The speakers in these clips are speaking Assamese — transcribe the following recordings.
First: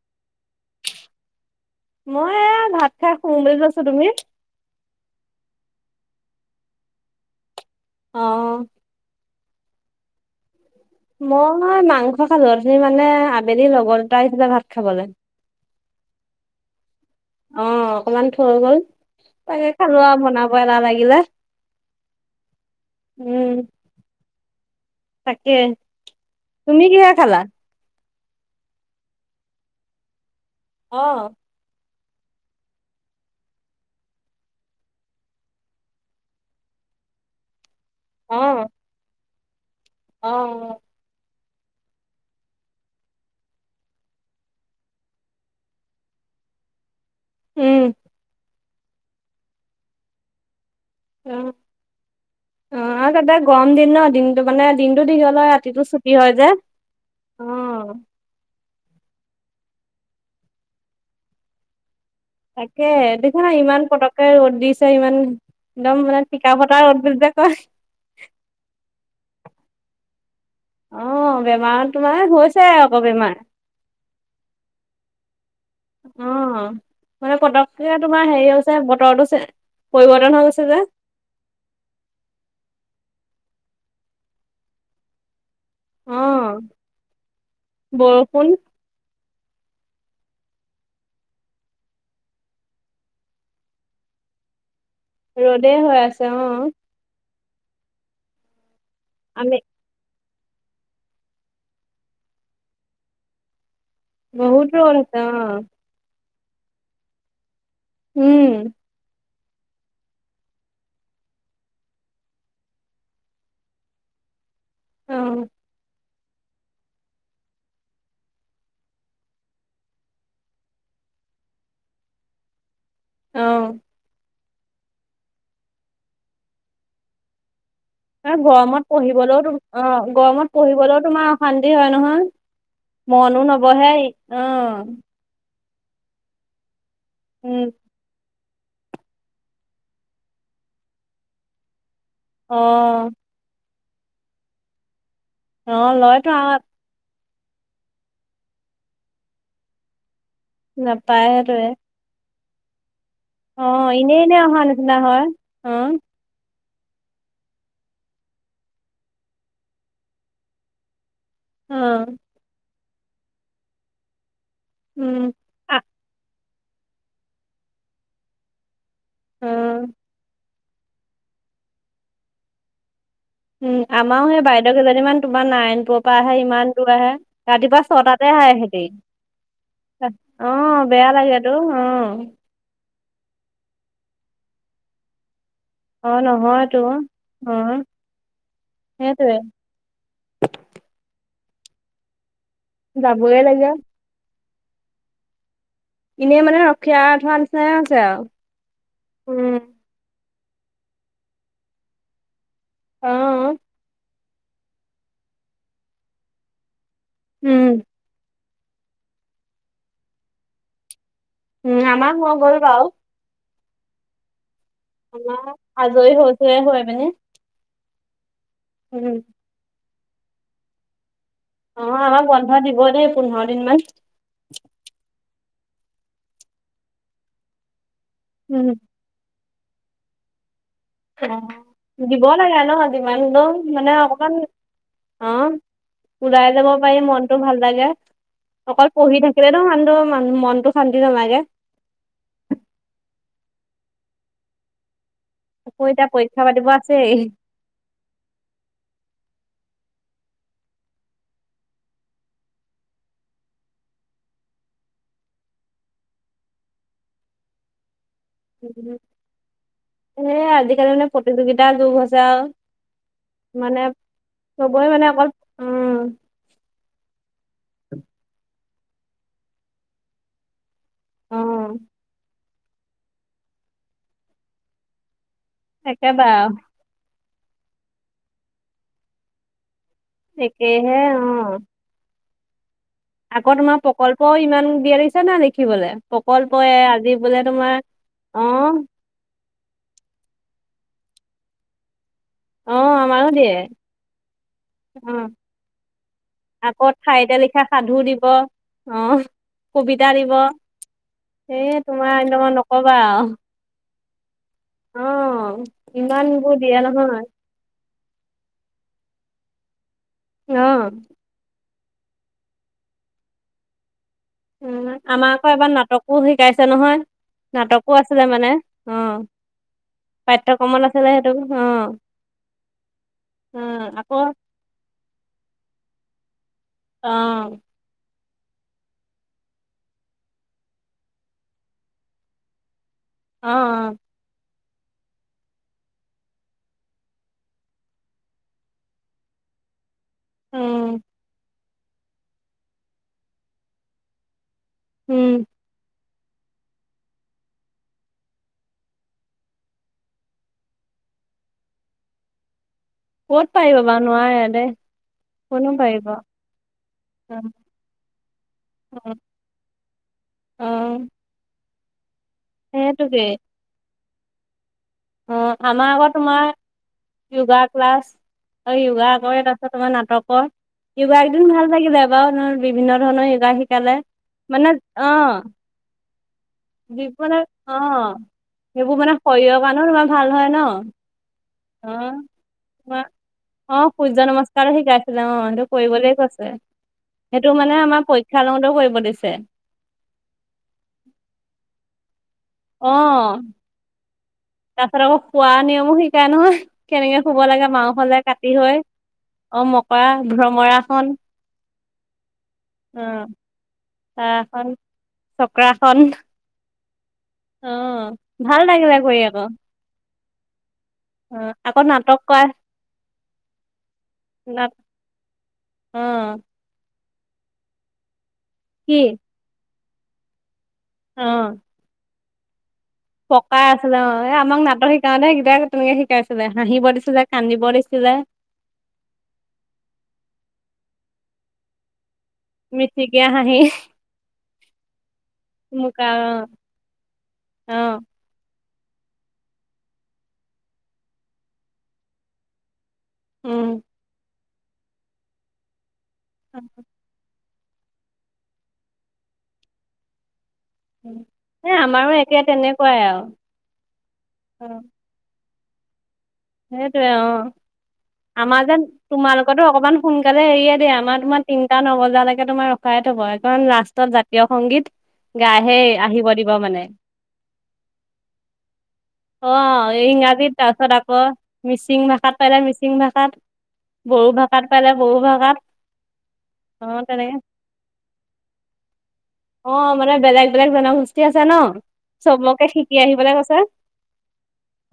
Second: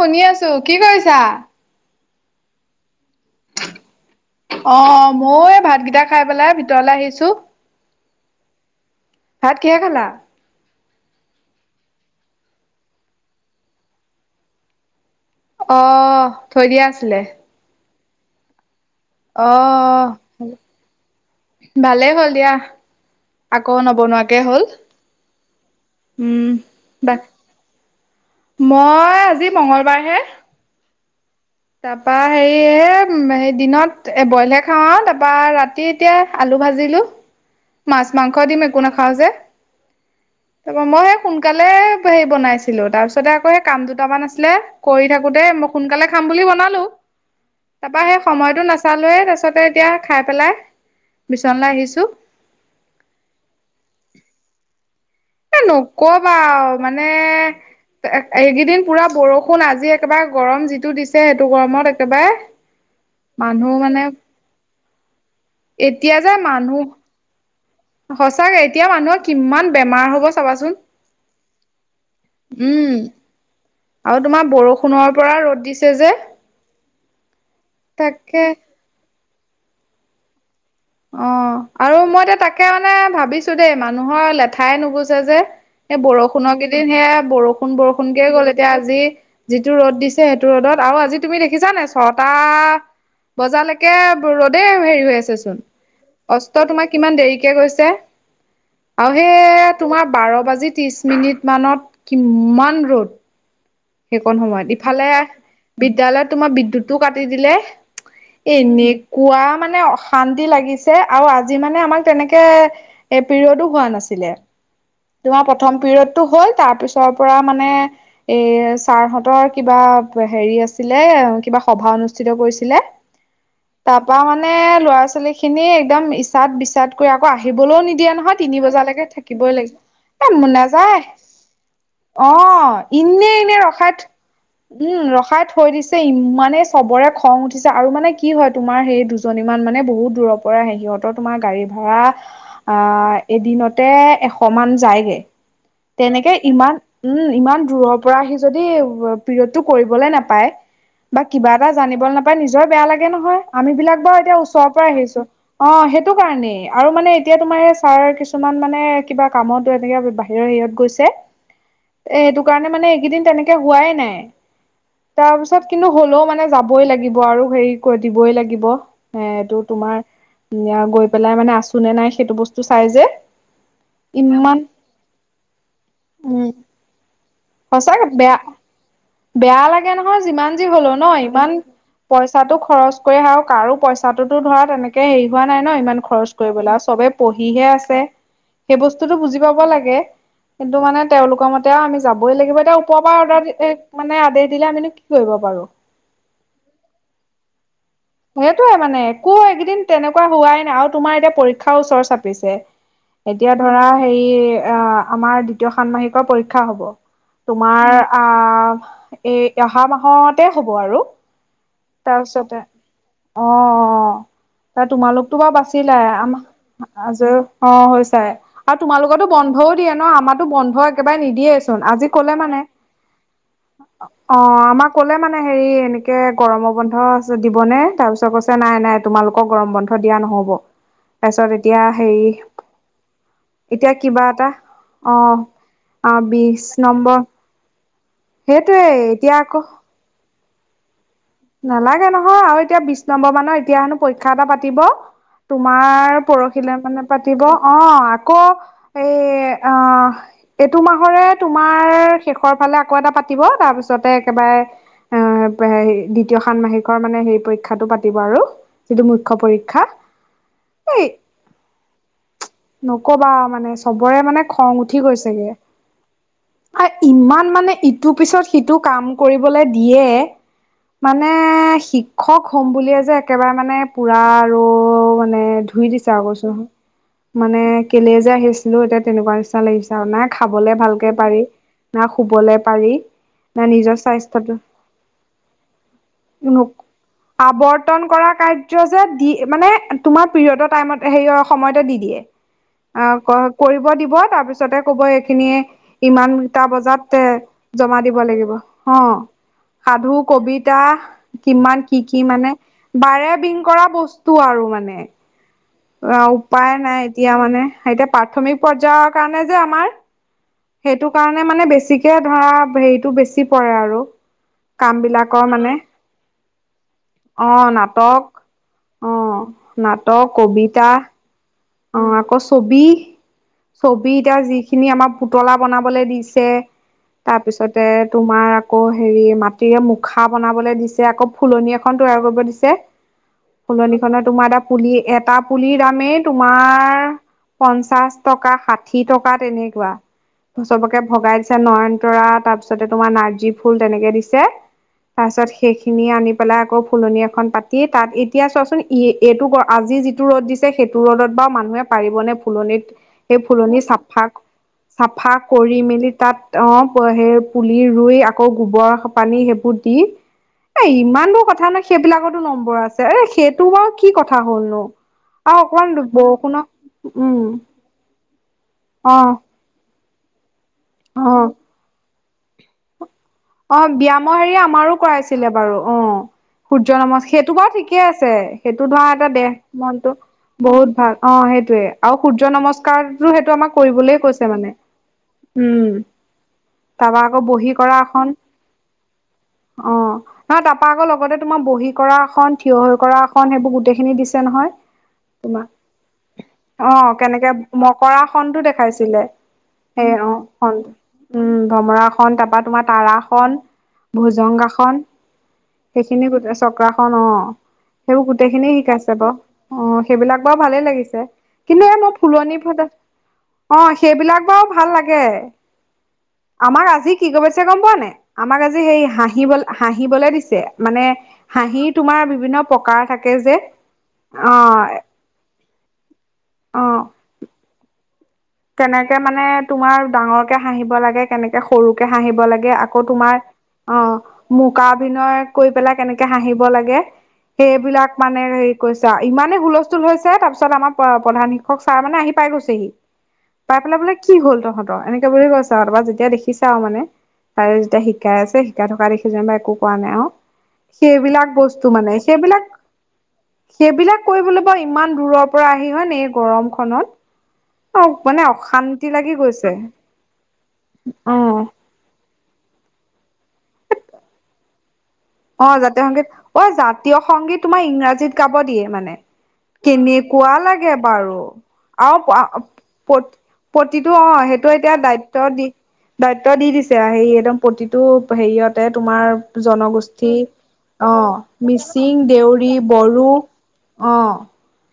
শুনি আছো, কি কৰিছা? মই এ ভাত খাই শুম বুলি লৈছো তুমি? অ মও এই ভাতকেইটা খাই পেলাই ভিতৰলে আহিছো। অঁ। ভাত কিহে খালা? মই মানে মাংস খালোঁ অথোনি মানে আবেলি লগৰ দুটা আহছিলে ভাত খাবলে। অহ থৈ দিয়া আছিলে? অ', অকমান থৈ গ'ল। তাকে খালো অহ, আৰু বনাব এলাহ লাগিলে ভালেই হ'ল দিয়া। উম, আকৌ নবনোৱাকে হল। তাকে, উম তুমি কিহে বা খালা? মই আজি মঙ্গলবাৰ হে। অ', তাৰপা হেৰি এ হেৰি দিনত এ বইলহে খাওঁ আও, তাৰপা ৰাতি এতিয়া আলু ভাজি জিলো। [inaudible] মাছ, মাংস, দিম অ', একো নাখাওঁ যে, অ'। তাপা মই হে সোণ কালে হেৰি বনাইছিলো তাৰপিছতে আকৌ সেই কাম দুটামান আছিলে, কৰি থাকোতে মই সোনকালে খাম বুলি বনালো, উম, তাৰপা সেই সময়টো নাচালোৱে তাৰিছতে এতিয়া খায় পেলাই অ বিচনালৈ আহিছো অ আ তাতে গৰম দিন ন দিনটো মানে দিন এ নকবা আও মানে অ এ এইকেইদিন পোৰা বৰষুণ আজি একেবাৰে গৰম যিটো দিছে সেইটো গৰমত একেবাৰে তাকে দেখা নাই মানুহ ইমান মানে পটককে ৰ'দ দিছে ইমান একদম এতিয়া মানে যে টিকা ফটা মানুহ, ৰ'দ বুলি যে কয় সচাকে এতিয়া মানুহৰ কিমান বেমাৰ হব চাবাচোন অ', বেমাৰত তোমাৰ হৈছে উম আকৌ বেমাৰ। আৰু তোমাৰ বৰষুণৰ। পৰা ৰ'দ দিছে। যে অ মানে পটককে তোমাৰ তাকে হেৰি হৈছে বতৰতো পৰিৱৰ্তন হৈ গৈছে। যে অ আৰু মই এতিয়া তাকে মানে ভাবিছো দেই মানুহৰ লেঠাই নুগোছে যে। এই অ বৰষুণৰ কেইদিন সেয়া বৰষুণ বৰষুণ কে গ'ল এতিয়া আজি। যিহেটো ৰ'দ দিছে, সেইটো ৰ'দত আৰু আজি তুমি দেখিছা নে ছটা, বজাৰৈকে ৰ'দেই হেৰি হৈ আছে চুন। ৰ'দেই হৈ আছে অ অস্ত তোমাৰ কিমান দেৰিকে গৈছে। আৰু আমি সেই তোমাৰ বাৰৰ বাজি ত্ৰিশ মিনিট মানত কিমান ৰ'দ। সেইকণ সময়ত, বহুত ৰ'দ ইফালে আছে অ বিদ্য়ালয়ত তোমাৰ বিদ্যুৎ ও কাটি দিলে, উম এনেকুৱা মানে অশান্তি লাগিছে আৰু আজি মানে আমাক তেনেকে এ পিৰিয়ডো হোৱা নাছিলে। অ তোমাৰ প্ৰথম পিৰিয়ডটো হল, তাৰ পিছৰ পৰা মানে এ ছাৰহঁতৰ কিবা হেৰি আছিলে, কিবা সভা অনুষ্ঠিত কৰিছিলে। অ তাৰ পৰা মানে ল'ৰা -ছোৱালী খিনি একদম ইচাদ বিচাদ কৰি আকৌ আহিব। আহিবলৈও নিদিয়া নহয়, আৰু তিনি গৰমত বজালৈকে পঢ়িবলৈও তো থাকিবই লাগিব। অ এ ম গৰমত পঢ়িবলৈও নাযায় তোমাৰ অশান্তি হয় নহয় অ অ এনেই মনো এনে নবহে ৰখাই, অ উম ৰখাই থৈ দিছে ইমানে চবৰে খং উম উঠিছে, আৰু মানে কি হয়। তোমাৰ সেই দুজনী মান বহুত দূৰ পৰা আহে। সিহতৰ তোমাৰ গাড়ী ভাড়া, অ আহ এদিনতে এশ মান যায়গে। অ লয়তো তেনেকে আৰু ইমান উম ইমান দূৰৰ পৰা আহি যদি পিৰিয়ডটো কৰিবলৈ নাপায়। পায়, বা নাপায় কিবা সেইটোৱে এটা জানিব না নিজৰ বেয়া লাগে নহয়, অ আমি বিলাক বাৰু এনেই এনে এতিয়া অহা ওচৰৰ পৰা নিচিনা আহিছো, হয় অ সেইটো কাৰণেই আৰু মানে এতিয়া তোমাৰ ছাৰ কিছুমান মানে, কিবা কামত এনেকে বাহিৰৰ হেৰিত গৈছে। অ এ সেইটো কাৰণে মানে এইকেইদিন তেনেকে হোৱাই নাই। উম তাৰপিছত আ কিন্তু হলেও মানে যাবই লাগিব আৰু হেৰি কৰি দিবই লাগিব। এ এইটো অ তোমাৰ, গৈ পেলাই মানে আছো নে নাই সেইটো বস্তু চাই যে। উম আমাৰো সেই ইমান বাইদেউ কেইজনীমান তোমাৰ নাৰায়ণপুৰৰ পৰা আহে উম ইমান দূৰ আহে ৰাতিপুৱা সঁচাকে ছটাত তে বেয়া সাই এহেতি বেয়া লাগে নহয় যিমান যি হলো ন বেয়া ইমান লাগেতো অ', পইচাটো খৰচ কৰি আহ কাৰো পইচাটোতো ধৰা তেনেকে হেৰি হোৱা নাই ন ইমান অ', খৰচ কৰিবলে নহয়তো। আও চবে পঢ়িহে অ', আছে। সেই বস্তুটো সেইটোৱে বুজি পাব লাগে কিন্তু মানে তেওঁওলোকৰ মত এতিয়াও আমি যাবই লাগিব এতিয়া ওপৰ পৰা যাবই অৰ্ডাৰ লাগে মানে আদেশ দিলে আমো কি কৰিব পাৰো। এনেই মানে ৰখিয়া থোৱা নিচিনা সেইটয়ে মানে একো এইকেইদিন তেনেকুৱা হোৱাই নাই আৰু তোমাৰ এতিয়া পৰীক্ষাৰ ওচৰ চাপিছে। এতিয়া অ', ধৰা হেৰি আহ আমাৰ দ্বিতীয় ষানমাহিকৰ পৰীক্ষা হব। উম, তোমাৰ আহ এই অহা মাহতে হব আৰু। উম আমাৰ মই তাৰপিছতে গ'ল বাও। অ অ তাৰ তোমালোকতো বাৰু আমাৰ বাচিলা আজৰি আমা হৈছোহে হৈ পিনি আজৰি হোৱা হৈছ আৰু উম, তোমালোকো বন্ধও দিয়ে ন আমাৰাতো বন্ধ একব [unintelligible] নিদিয়ে চুন অ', আজি আমাক কলে বন্ধ মানে দিব দেই পোন্ধৰ দিন মান। অ ' আমাৰ কলে মানে হেৰি এনেকে গৰমৰ বন্ধ দিবনে তাৰপিছত কৈছে উম, নাই নাই তোমালোক গৰম বন্ধ দিয়া নহ'ব। অ', তাৰপিছত এতিয়া হে দিব লাগে ন' যিমান হ'লেও মানে এতিয়া কিবা অকমান এটা অ' আহ ওলাই যাব বিশছ পাৰি নম্বৰ মনটো ভাল লাগে। সেইটোৱে অকল পঢ়ি এতিয়া থাকিলেতো আকৌ শান্ত ম মনটো শান্তি নালাগে নালাগে নহয় আৰু এতিয়া বিশ নম্বৰ মানৰ এতিয়া হেনো পৰীক্ষা এটা পাতিব। আকৌ এতিয়া তোমাৰ পৰীক্ষা পাতিব পৰহিলৈ মানে আছেই পাতিব অ' আকৌ এই অ' এইটো মাহৰে তোমাৰ শেষৰ ফালে আকৌ এটা পাতিব তাৰপিছতে একেবাৰে এ দ্বিতীয় ষানমাহিকৰ মানে সেই পৰীক্ষাটো পাতি দিব আৰু, যিটো মুখ্য্ পৰীক্ষা সেই আজিকালি এই মানে প্ৰতিযোগিতাৰ যুগ হৈছে আৰু নকবা মানে চবৰে মানে খং চবৰে উঠি মানে অকল গৈছেগে। উম আৰু ইমান মানে ইটোৰ পিছত সিটো কাম কৰিবলৈ দিয়ে, মানে অ শিক্ষক হম বুলিয়ে যে একেবাৰে মানে পুৰা আৰু মানে ধুই দিছে আৰু কৈচোনহ একেবাৰে মানে কেলে যে আহিছিলো এতিয়া তেনেকুৱা নিচিনা লাগিছে আৰু না খাবলে একেহে ভালকে অ পাৰি না শুবলে পাৰি আকৌ তোমাৰ নিজৰ প্ৰকল্পও স্বাস্থ্যটো ইমান দিয়ে দিছে না লিখিবলে নো প্ৰকল্পই আজি বোলে তোমাৰ আৱৰ্তন কৰা অ কাৰ্য যে দি মানে তোমাৰ পিৰিয়ডত টাইমত হেৰি সময়তে দি দিয়ে। অ অ' আমাৰো ক দিয়ে কৰিব দিব তাৰ পিছতে কব অ এইখিনিয়ে ইমানটা আকৌ বজাত ঠাইতে এ লিখা সাধু জমা দিব লাগিব অ' কবিতা সাধু দিব কবিতা এই কিমান কি তোমাৰ কি একদম মানে নকবা আৰু বাৰে বিং কৰা বস্তু আৰু মানে অ অ' ইমানবোৰ উপায় দিয়ে নাই নহয় এতিয়া মানে এতিয়া প্ৰাথমিক পৰ্যায়ৰ কাৰণে যে আমাৰ অ সেইটো কাৰণে মানে বেছিকে ধৰা হেৰিটো বেছি পৰে আৰু। কাম উম' আমাৰ বিলাকৰ আকৌ এবাৰ মানে নাটকো শিকাইছে নহয়। অ নাটকো আছিলে নাটক মানে অ' নাটক পাঠ্যক্ৰমত কবিতা আছিলে সেইটো। অ' আকৌ ছবি অ', ছবি আকৌ এতিয়া যিখিনি আমাৰ পুতলা বনাবলৈ দিছে। চে, অ', তাৰপিছতে তোমাৰ আকৌ হেৰি মাটিৰে মুখা বনাবলৈ দিছে আকৌ ফুলনি এখন তৈয়াৰ কৰিব দিছে। অ', অ', ফুলনি খনৰ তোমাৰ এটা পুলি এটা পুলিৰ দামে তোমাৰ পঞ্চাশ টকা ষাঠি টকা তেনেকুৱা। চবকে উম, ভগাই দিছে নয়নতৰা তাৰ পিছতে তোমাৰ নাৰ্জী ফুল তেনেকে দিছে। তাৰ উম, পিছত সেইখিনি নি পেলাই আকৌ ফুলনি এখন পাতি তাত এতিয়া চোৱাচোন ইএ এইটো গৰ আজি যিটো ৰ'দ দিছে সে টো ৰ'দত বা মানুহে পাৰিবনে ফুলনিত। সেই ক'ত পাৰিব ফুলনি বাৰু চাফা নোৱাৰে ক দেই চাফা কোননো কৰি পাৰিব। মেলি তাত, অ সেই অ', পুলি ৰুই আ কৌ গোবৰ পানী সেইবোৰ দি, এ অ', ইমানবোৰ কথা ন সেইবিলাকত নম্বৰ আছে। সেইটোকে আৰে সেইটো আৰু কি কথা হ'লনো অ', আৰু আমাৰ অকল আকৌ তোমাৰ বৰষুণত উম। আৰু কিবা অ একেবাৰে তাৰপাছত তোমাৰ নাটকৰ য়োগা অ একদিন ভাল লাগি যায়। বা ধৰ বিভিন্ন ধৰণৰ য়োগা অ শিকালে। ব্যয়াম হেৰি মানে আমাৰো অ', কৰাইছিলে বাৰু অ। সূৰ্য নম যিবোৰ মানে সেইটো বাৰু ঠিকে অ', আছে সেইটো সেইবোৰ ধৰা মানে এটা দেহ শৰীৰৰ কাৰণেও তোমাৰ মনটো ভাল হয় ন। বহুত ভাল অ সেইটোয়ে অ আৰু তোমাৰ সূৰ্য নমস্কাৰটো সেইটো আমাক কৰিবলে কৈছে মানে। শিকাইছিল অ সেটো উম কৰিবলৈ কৈছে। তাৰপা আকৌ সেইটো বহী মানে কৰা আমাৰ এখন। পৰীক্ষা লওঁতেও কৰিব দিছে অ নহ তাৰাপা আকৌ লগতে তোমাৰ বহী কৰা আসন। থিয় অ হৈ কৰা আসন সেইবোৰ গোটেইখিনি দি নহয় তাৰপিছত আকৌ খোৱা তোমাৰ নিয়মো শিকাই নহয় অ শুব কেনেকে লাগে মাওফালে কাটি মকৰাখনটো হৈ দেখাইছিলে। অ মকৰা সেই অ আসন ভ্ৰমৰাখন উম ধমৰাখন তাৰপা তোমাৰ অ তাৰাখন। তাৰাখন ভোজংগাসন চক্ৰাখন সেইখিনি গোট চক্ৰ অ অ সেইবোৰ ভাল গোটেইখিনিয়ে লাগিলে শিকাইছে কৰি বাৰ আকৌ অ। ভালে লাগিছে অ আকৌ কিন্তু এ মই নাটক কৰা ফুলনি ফালে অ সেইবিলাক বাৰু নাট ভাল লাগে অ আমাৰ আজি কি কবাইছে গম পোৱা নাই আমাক আজি কি সেই হাঁহিব হাঁহিবলে দিছে। মানে অ হাঁহি তোমাৰ বিভিন্ন প্ৰকাৰ থাকে যে পকা আছিলে অ এ আমাক নাটক শিকাওতে সেইটাক তেনেকে শিকাইছিলে হাঁহিব অ দিছিল যে কান্দিব দিছিলে। কেনেকে মানে তোমাৰ ডাঙৰকে হাঁহিব লাগে কেনেকে সৰু হাঁহিব লাগে আকৌ মিচিকীয়া তোমাৰ হাঁহি অ মকা অভিনয় কৰি পেলাই মুকা কেনেকে অ হাঁহিব লাগে অ সেইবিলাক মানে কৈছা ইমানেই হুলস্থুল হৈছে তাৰ পিছত আমাৰ প্ৰ-প্ৰধান শিক্ষক ছাৰ মানে আহি পাই গৈছেহি। উম, পাই পেলাই বোলে কি হ'ল তহঁতৰ এনেকে বুলি কৈছে আৰু তাৰপা যেতিয়া দেখিছা আৰু মানে তাৰে যেতিয়া শিকাই আছে শিকাই থকা দেখি যেনিবা একো কোৱা নাই অ, সেইবিলাক এ বস্তু আমাৰো মানে একে সেইবিলাক- তেনেকুৱাই আৰু সেইবিলাক কৰিবলৈ বাৰু ইমান দূৰৰ পৰা আহি হয় নে এই গৰমখনত সেইটোৱে অ, [unintelligible] আমাৰ যেন অশান্তি লাগি তোমালোকৰতো গৈছে অকণমান সোনকালে এৰিয়ে দিয়ে আমাৰ অ তোমাৰ তিনটা নবজালৈকে তোমাৰ ৰখায়ে থ থব কাৰণ লাষ্টত জাতীয় সংগীত অ, গাইহে জাতীয় আহিব সংগীত দিব ৱই মানে জাতীয় সংগীত তোমাৰ ইংৰাজীত গাব দিয়ে মানে। অ ইংৰাজীত কেনেকোৱা তাৰপিছত লাগে আকৌ বাৰু? মিচিং আৰু ভাষাত পালে মিচিং ভাষাত প্ৰত-প্ৰতিটো অ, বড়ো ভাষাত সেইটো পালে এতিয়া বড়ো দায়িত্ব ভাষাত দি দায়িত্ব দি অ দিছে সেই তেনেকে একদম প্ৰতিটো হেৰিয়তে তোমাৰ অ মানে জনগোষ্ঠী উঠি বেলেগ বেলেগ অ, জনগোষ্ঠী আছে ন মিচিং, চবকে দেউৰী, শিকি বড়ো আহিবলৈ কৈছে অ,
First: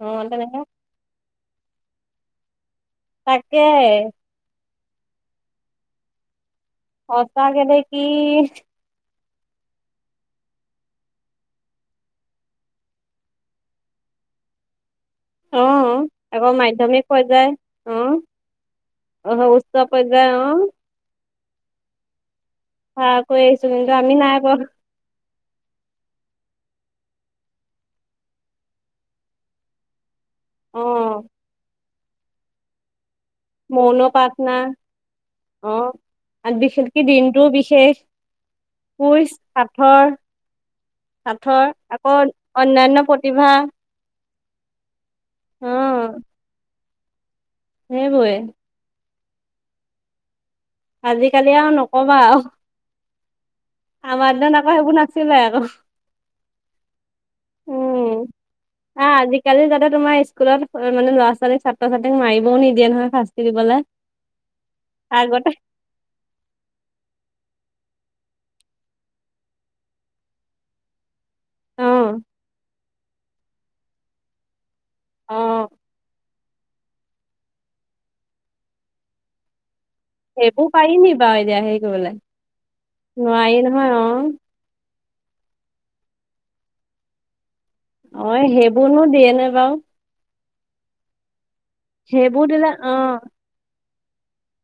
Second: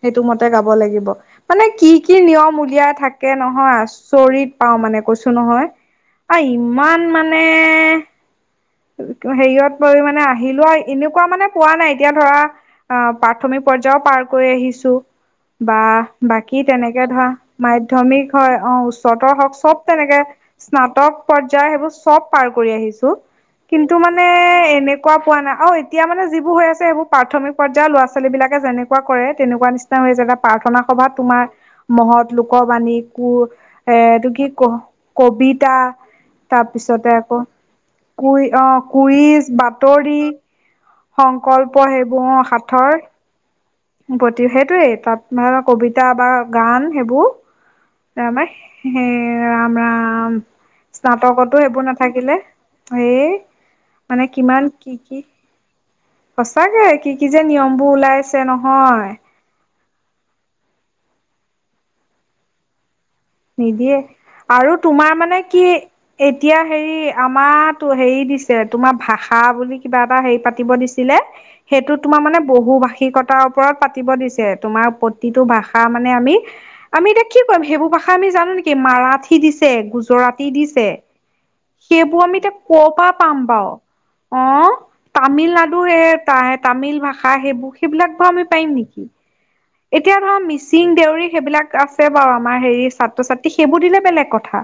অ মতে তেনেকে গাব লাগিব মানে কি-কি নিয়ম উলিয়াই থাকে তাকে নহয় চৰিত পাওঁ মানে কৈছো নহয় আ, ইমান মানে সঁচাকে দেই কি হেৰিয়ত পৰি মানে আহিলোৱা এনেকুৱা মানে পোৱা নাই এতিয়া ধৰা অ, প্ৰাথমিক পৰ্যায় পাৰ কৰি আহিছো। অ বা আকৌ বাকী মাধ্যমিক তেনেকে ধৰা পৰ্যায় অ মাধ্যমিক হয় অ, উচ্চতৰ হওক উচ্চ চব তেনেকে পৰ্যায় অ স্নাতক পৰ্যা়য় সেইবোৰ চব পাৰ কৰি আহিছো পাৰ কৰি আহিছো কিন্তু আমি মানে নাই পোৱা এনেকুৱা পোৱা নাই অ, এতিয়া মানে যিবোৰ হৈ আছে সেইবোৰ প্ৰাথমিক পৰ্যায়ৰ ল'ৰা - ছোৱালী বিলাকে যেনেকুৱা কৰে তেনেকুৱা নিচিনা হৈ জাগাত প্ৰাৰ্থনা অ সভাত তোমাৰ মহৎ লোক বাণী অ, এ, মৌন এইটো কি ক' কবিতা আন বিশেষকে তাৰপিছতে আকৌ দিনটোও বিশেষ। কুই অ, কুইজ বাতৰি সাঁথৰ সংকল্প আকৌ সেইবোৰ অ, অন্যান্য সাঁথৰ প্ৰতিভা প্ৰতি সেইটোৱেই তাত অ [unintelligible] কবিতা বা গান সেইবোৰ। সেইবোৰে ৰামে হে ৰাম-ৰাম। আজিকালি স্নাতকতো আৰু সেইবোৰ নকবা নাথাকিলে আৰু হেয়ে। মানে আমাৰ দিনত কিমান আকৌ সেইবোৰ কি-কি নাছিলে আকৌ সঁচাকে কি-কি যে নিয়মবোৰ উম ওলাইছ ছে নহয়। আহ আজিকালি যাতে তোমাৰ স্কুলত অ, মানে লৰা-ছোৱালীক, ছাত্ৰ- ছাত্ৰীক মাৰিবও নিদিয়ে নহয় ফাৰ্ষ্ট। নিদিয়ে আৰু তোমাৰ মানে আগতে কি এতিয়া হেৰি আমাৰ টো হেৰি দিছে তোমাৰ ভাষা বুলি কিবা এটা হেৰি পাতিব দিছিলে অ সেইটো তোমাৰ মানে বহু ভাষিকতাৰ ওপৰত পাতিব দিছে। তোমাৰ অ প্ৰতিটো ভাষা মানে আমি আমি এতিয়া কি কৰিম সেইবোৰ ভাষা ভাষা আমি জানো নেকি মাৰাঠী দিছে, গুজ জৰাটী সেইবোৰ দিছে পাৰি নি বাৰু এতিয়া হেৰি কৰিবলে সেইবোৰ আমি এতিয়া ক' ৰ পৰা পাম নোৱাৰি বাৰু নহয় অ, তামিলনাডু সেহে তে তামিল ভাষা সেইবোৰ সেইবিলাক বোৰ আমি অ', পাৰিম সেইবোৰনো নেকি? দিয়ে নে বাৰু এতিয়া ধৰা মিচিং, দেউৰী সেইবিলাক আছে বাৰু সেইবোৰ আমাৰ দিলে হেৰি অ', ছাত্ৰ-ছাত্ৰী সেইবোৰ দিলে বেলেগ কথা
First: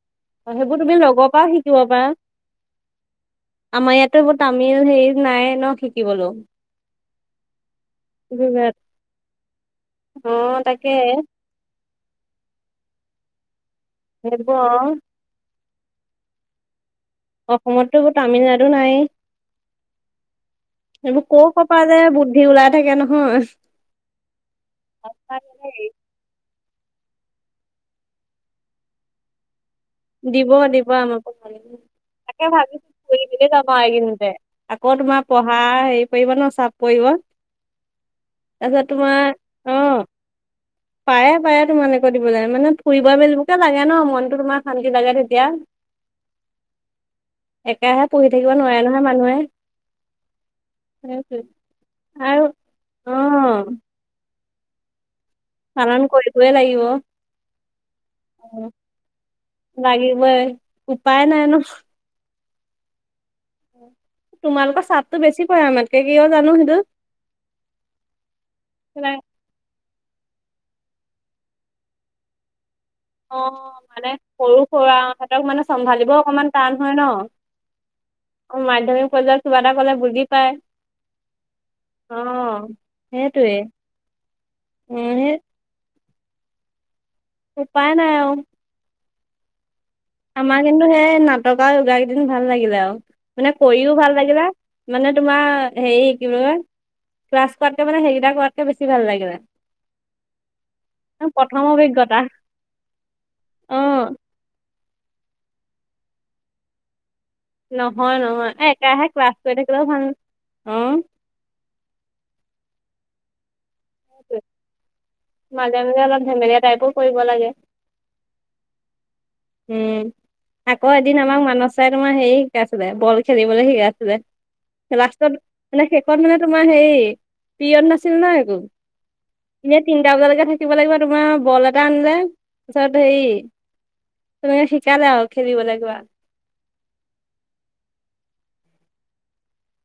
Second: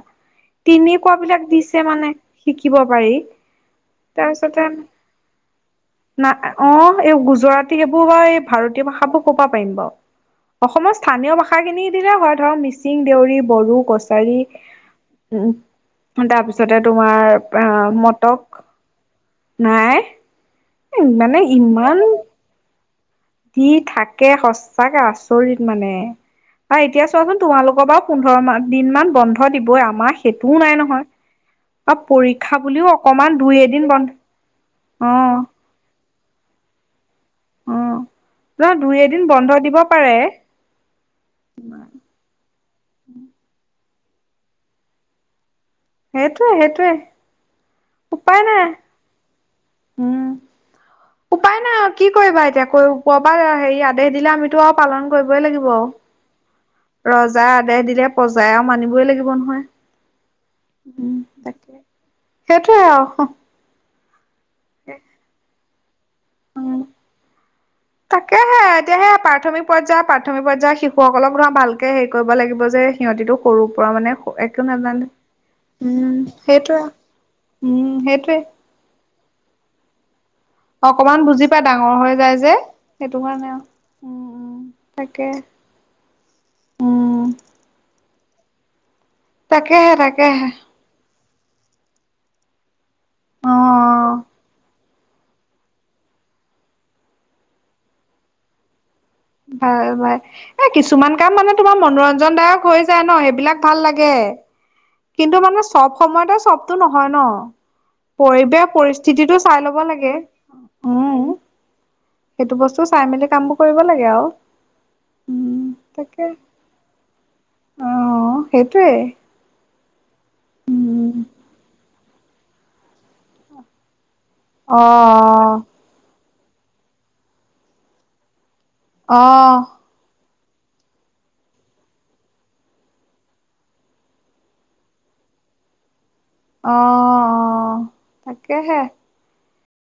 সেইবোৰ তুমি তেনেকুৱা লগৰ পৰাও বিলাক শিকিব দিছে পাৰা মানে শিকিব পাৰি আমাৰ ইয়াতো এইবোৰ তাৰপিছতে তামিল হেৰি নাই ন শিকিবলৈও না অ, এই গুজৰাটী সেইবোৰ হয় ভা গুজৰাট ভাৰতীয় ভাষাবোৰ ক'ৰপা পাৰিম বাওঁ। অ', তাকে অসমৰ স্থানীয় ভাষাখিনি দিলেই হয় ধৰক মিচিং, দেউৰী, বড়ো কছাৰী সেইবোৰ অ', উম তাৰপিছতে। তোমাৰ অসমততো আহ এইবোৰ মটক তামিলনাডু নাই নাই। এইবোৰ মানে ক কপা যে ইমান বুদ্ধি ওলাই থাকে নহয়। দি থাকে সচাক আচৰিত মানে। বা এতিয়া চোৱাচোন তোমালোকৰ ৰাৰু পোন্ধৰ দিন মান বন্ধ। দিবই আমাৰ দিব সেইটোও নাই দিবা নহয়। আমাৰ প ভাল। আৰু তাকে পৰীক্ষা বুলিও ভাবিছো অকমান পঢ়িবলে দুই যাম আৰু এদিন বন্ধ এইগিদিনতে আকৌ তোমাৰ অ', পঢ়া হেৰি। পৰিব ন চাফ পৰিব, অ'। ন তাৰপিছত দুই তোমাৰ এদিন বন্ধ দিব অ' পাৰে পায়ে পায়ে তোমা একে দিব লাগে মানে ফুৰিব মেলিবকে লাগে ন' মনটো তোমাৰ শান্তি লাগে তেতিয়া। সেইটোৱে সেইটোৱে একেৰাহে পঢ়ি উপায় থাকিব নাই নোৱাৰে নহয় মানুহে। উম, উপায় নাই কি কৰিবা আৰু এতিয়া কৈ অ ওপৰপা হেৰি আদেশ দিলে আমি। টো আও পালন। কৰিবই লাগিব আও পালন কৰিবই লাগিব ৰজাই আদেশ দিলে প্ৰজাই আৰু মানিবই লাগিব নহয়। লাগিবয়ে উম, উপায় নাই ন' তাকে সেইটোৱে আও। তোমালোকৰ চাদতটো বেছি পৰে মানে। উ তাকে হে এতিয়া সেডয়া প্ৰাথমিক। পৰ্যায়ৰ প্ৰাথমিক পৰ্যায়ৰ শিশুসকলক ধৰা ভালকে হেৰি কৰিব লাগিব যে অ সিহঁতিটো সৰুৰ পৰা মানে সৰু একো নাজানে সুৰাহঁতক মানে চম্ভালিব উম অকমান টান সেইটোৱে। হয় ন উম সেইটোৱে অ [inaudible] কিবা এটা ক'লে বুজি পায় অকমান বুজি পাই ডাঙৰ অ হৈ যায় যে সেইটো সেইটোৱে কাৰণে আৰু আও। উম তাকে। সেই উম উপায় নাই আও। তাকেহে তাকেহে আমাৰ কিন্তু সেই নাটকাৰ যোগা কেইদিন ভাল লাগিলে আৰু অ মানে কৰিও ভাল লাগিলে। মানে তোমাৰ হেৰি কি বুলি কয় ক্লাছ কৰাতকে মানে সেইকেইটা কৰাতকে বেছ ভাল ভাই এ কিছুমান কাম মানে প্ৰথম তোমাৰ অভিজ্ঞতা মনোৰঞ্জনদায়ক হৈ যায় ন সেইবিলাক অ ভাল লাগে। [inaudible] কিন্তু মানে চব সময়তে চবতটো নহয় ন। নহয় নহয় পৰিৱেশ এ একেৰাহে ক্লাছ পৰিস্থিতিটো কৰি চাই লব থাকিলেও ভাল লাগে। অ উম। সেইটো বস্তু চাই মেলি কামবোৰ কৰিব লাগে আও। মাজে মাজে অলপ ধেমেলীয়া টাইপো কৰিব লাগে। অ সেইটোৱে উম আকৌ উম এদিন আমাক মানহ চাই তোমাৰ হেৰি শিকাইছিলে বল খেলিবলৈ শিকাইছিলে। অ লাষ্টত মানে শেষত মানে তোমাৰ হে পৰিয়ড নাছিল না একো অ এনে তিনটা বজালৈকে থাক কিব লাগিব তোমাৰ বল এটা আনিলে পিছত সেই তুমি শিকালা আও খেলিব কিবা। অহ অ তাকেহে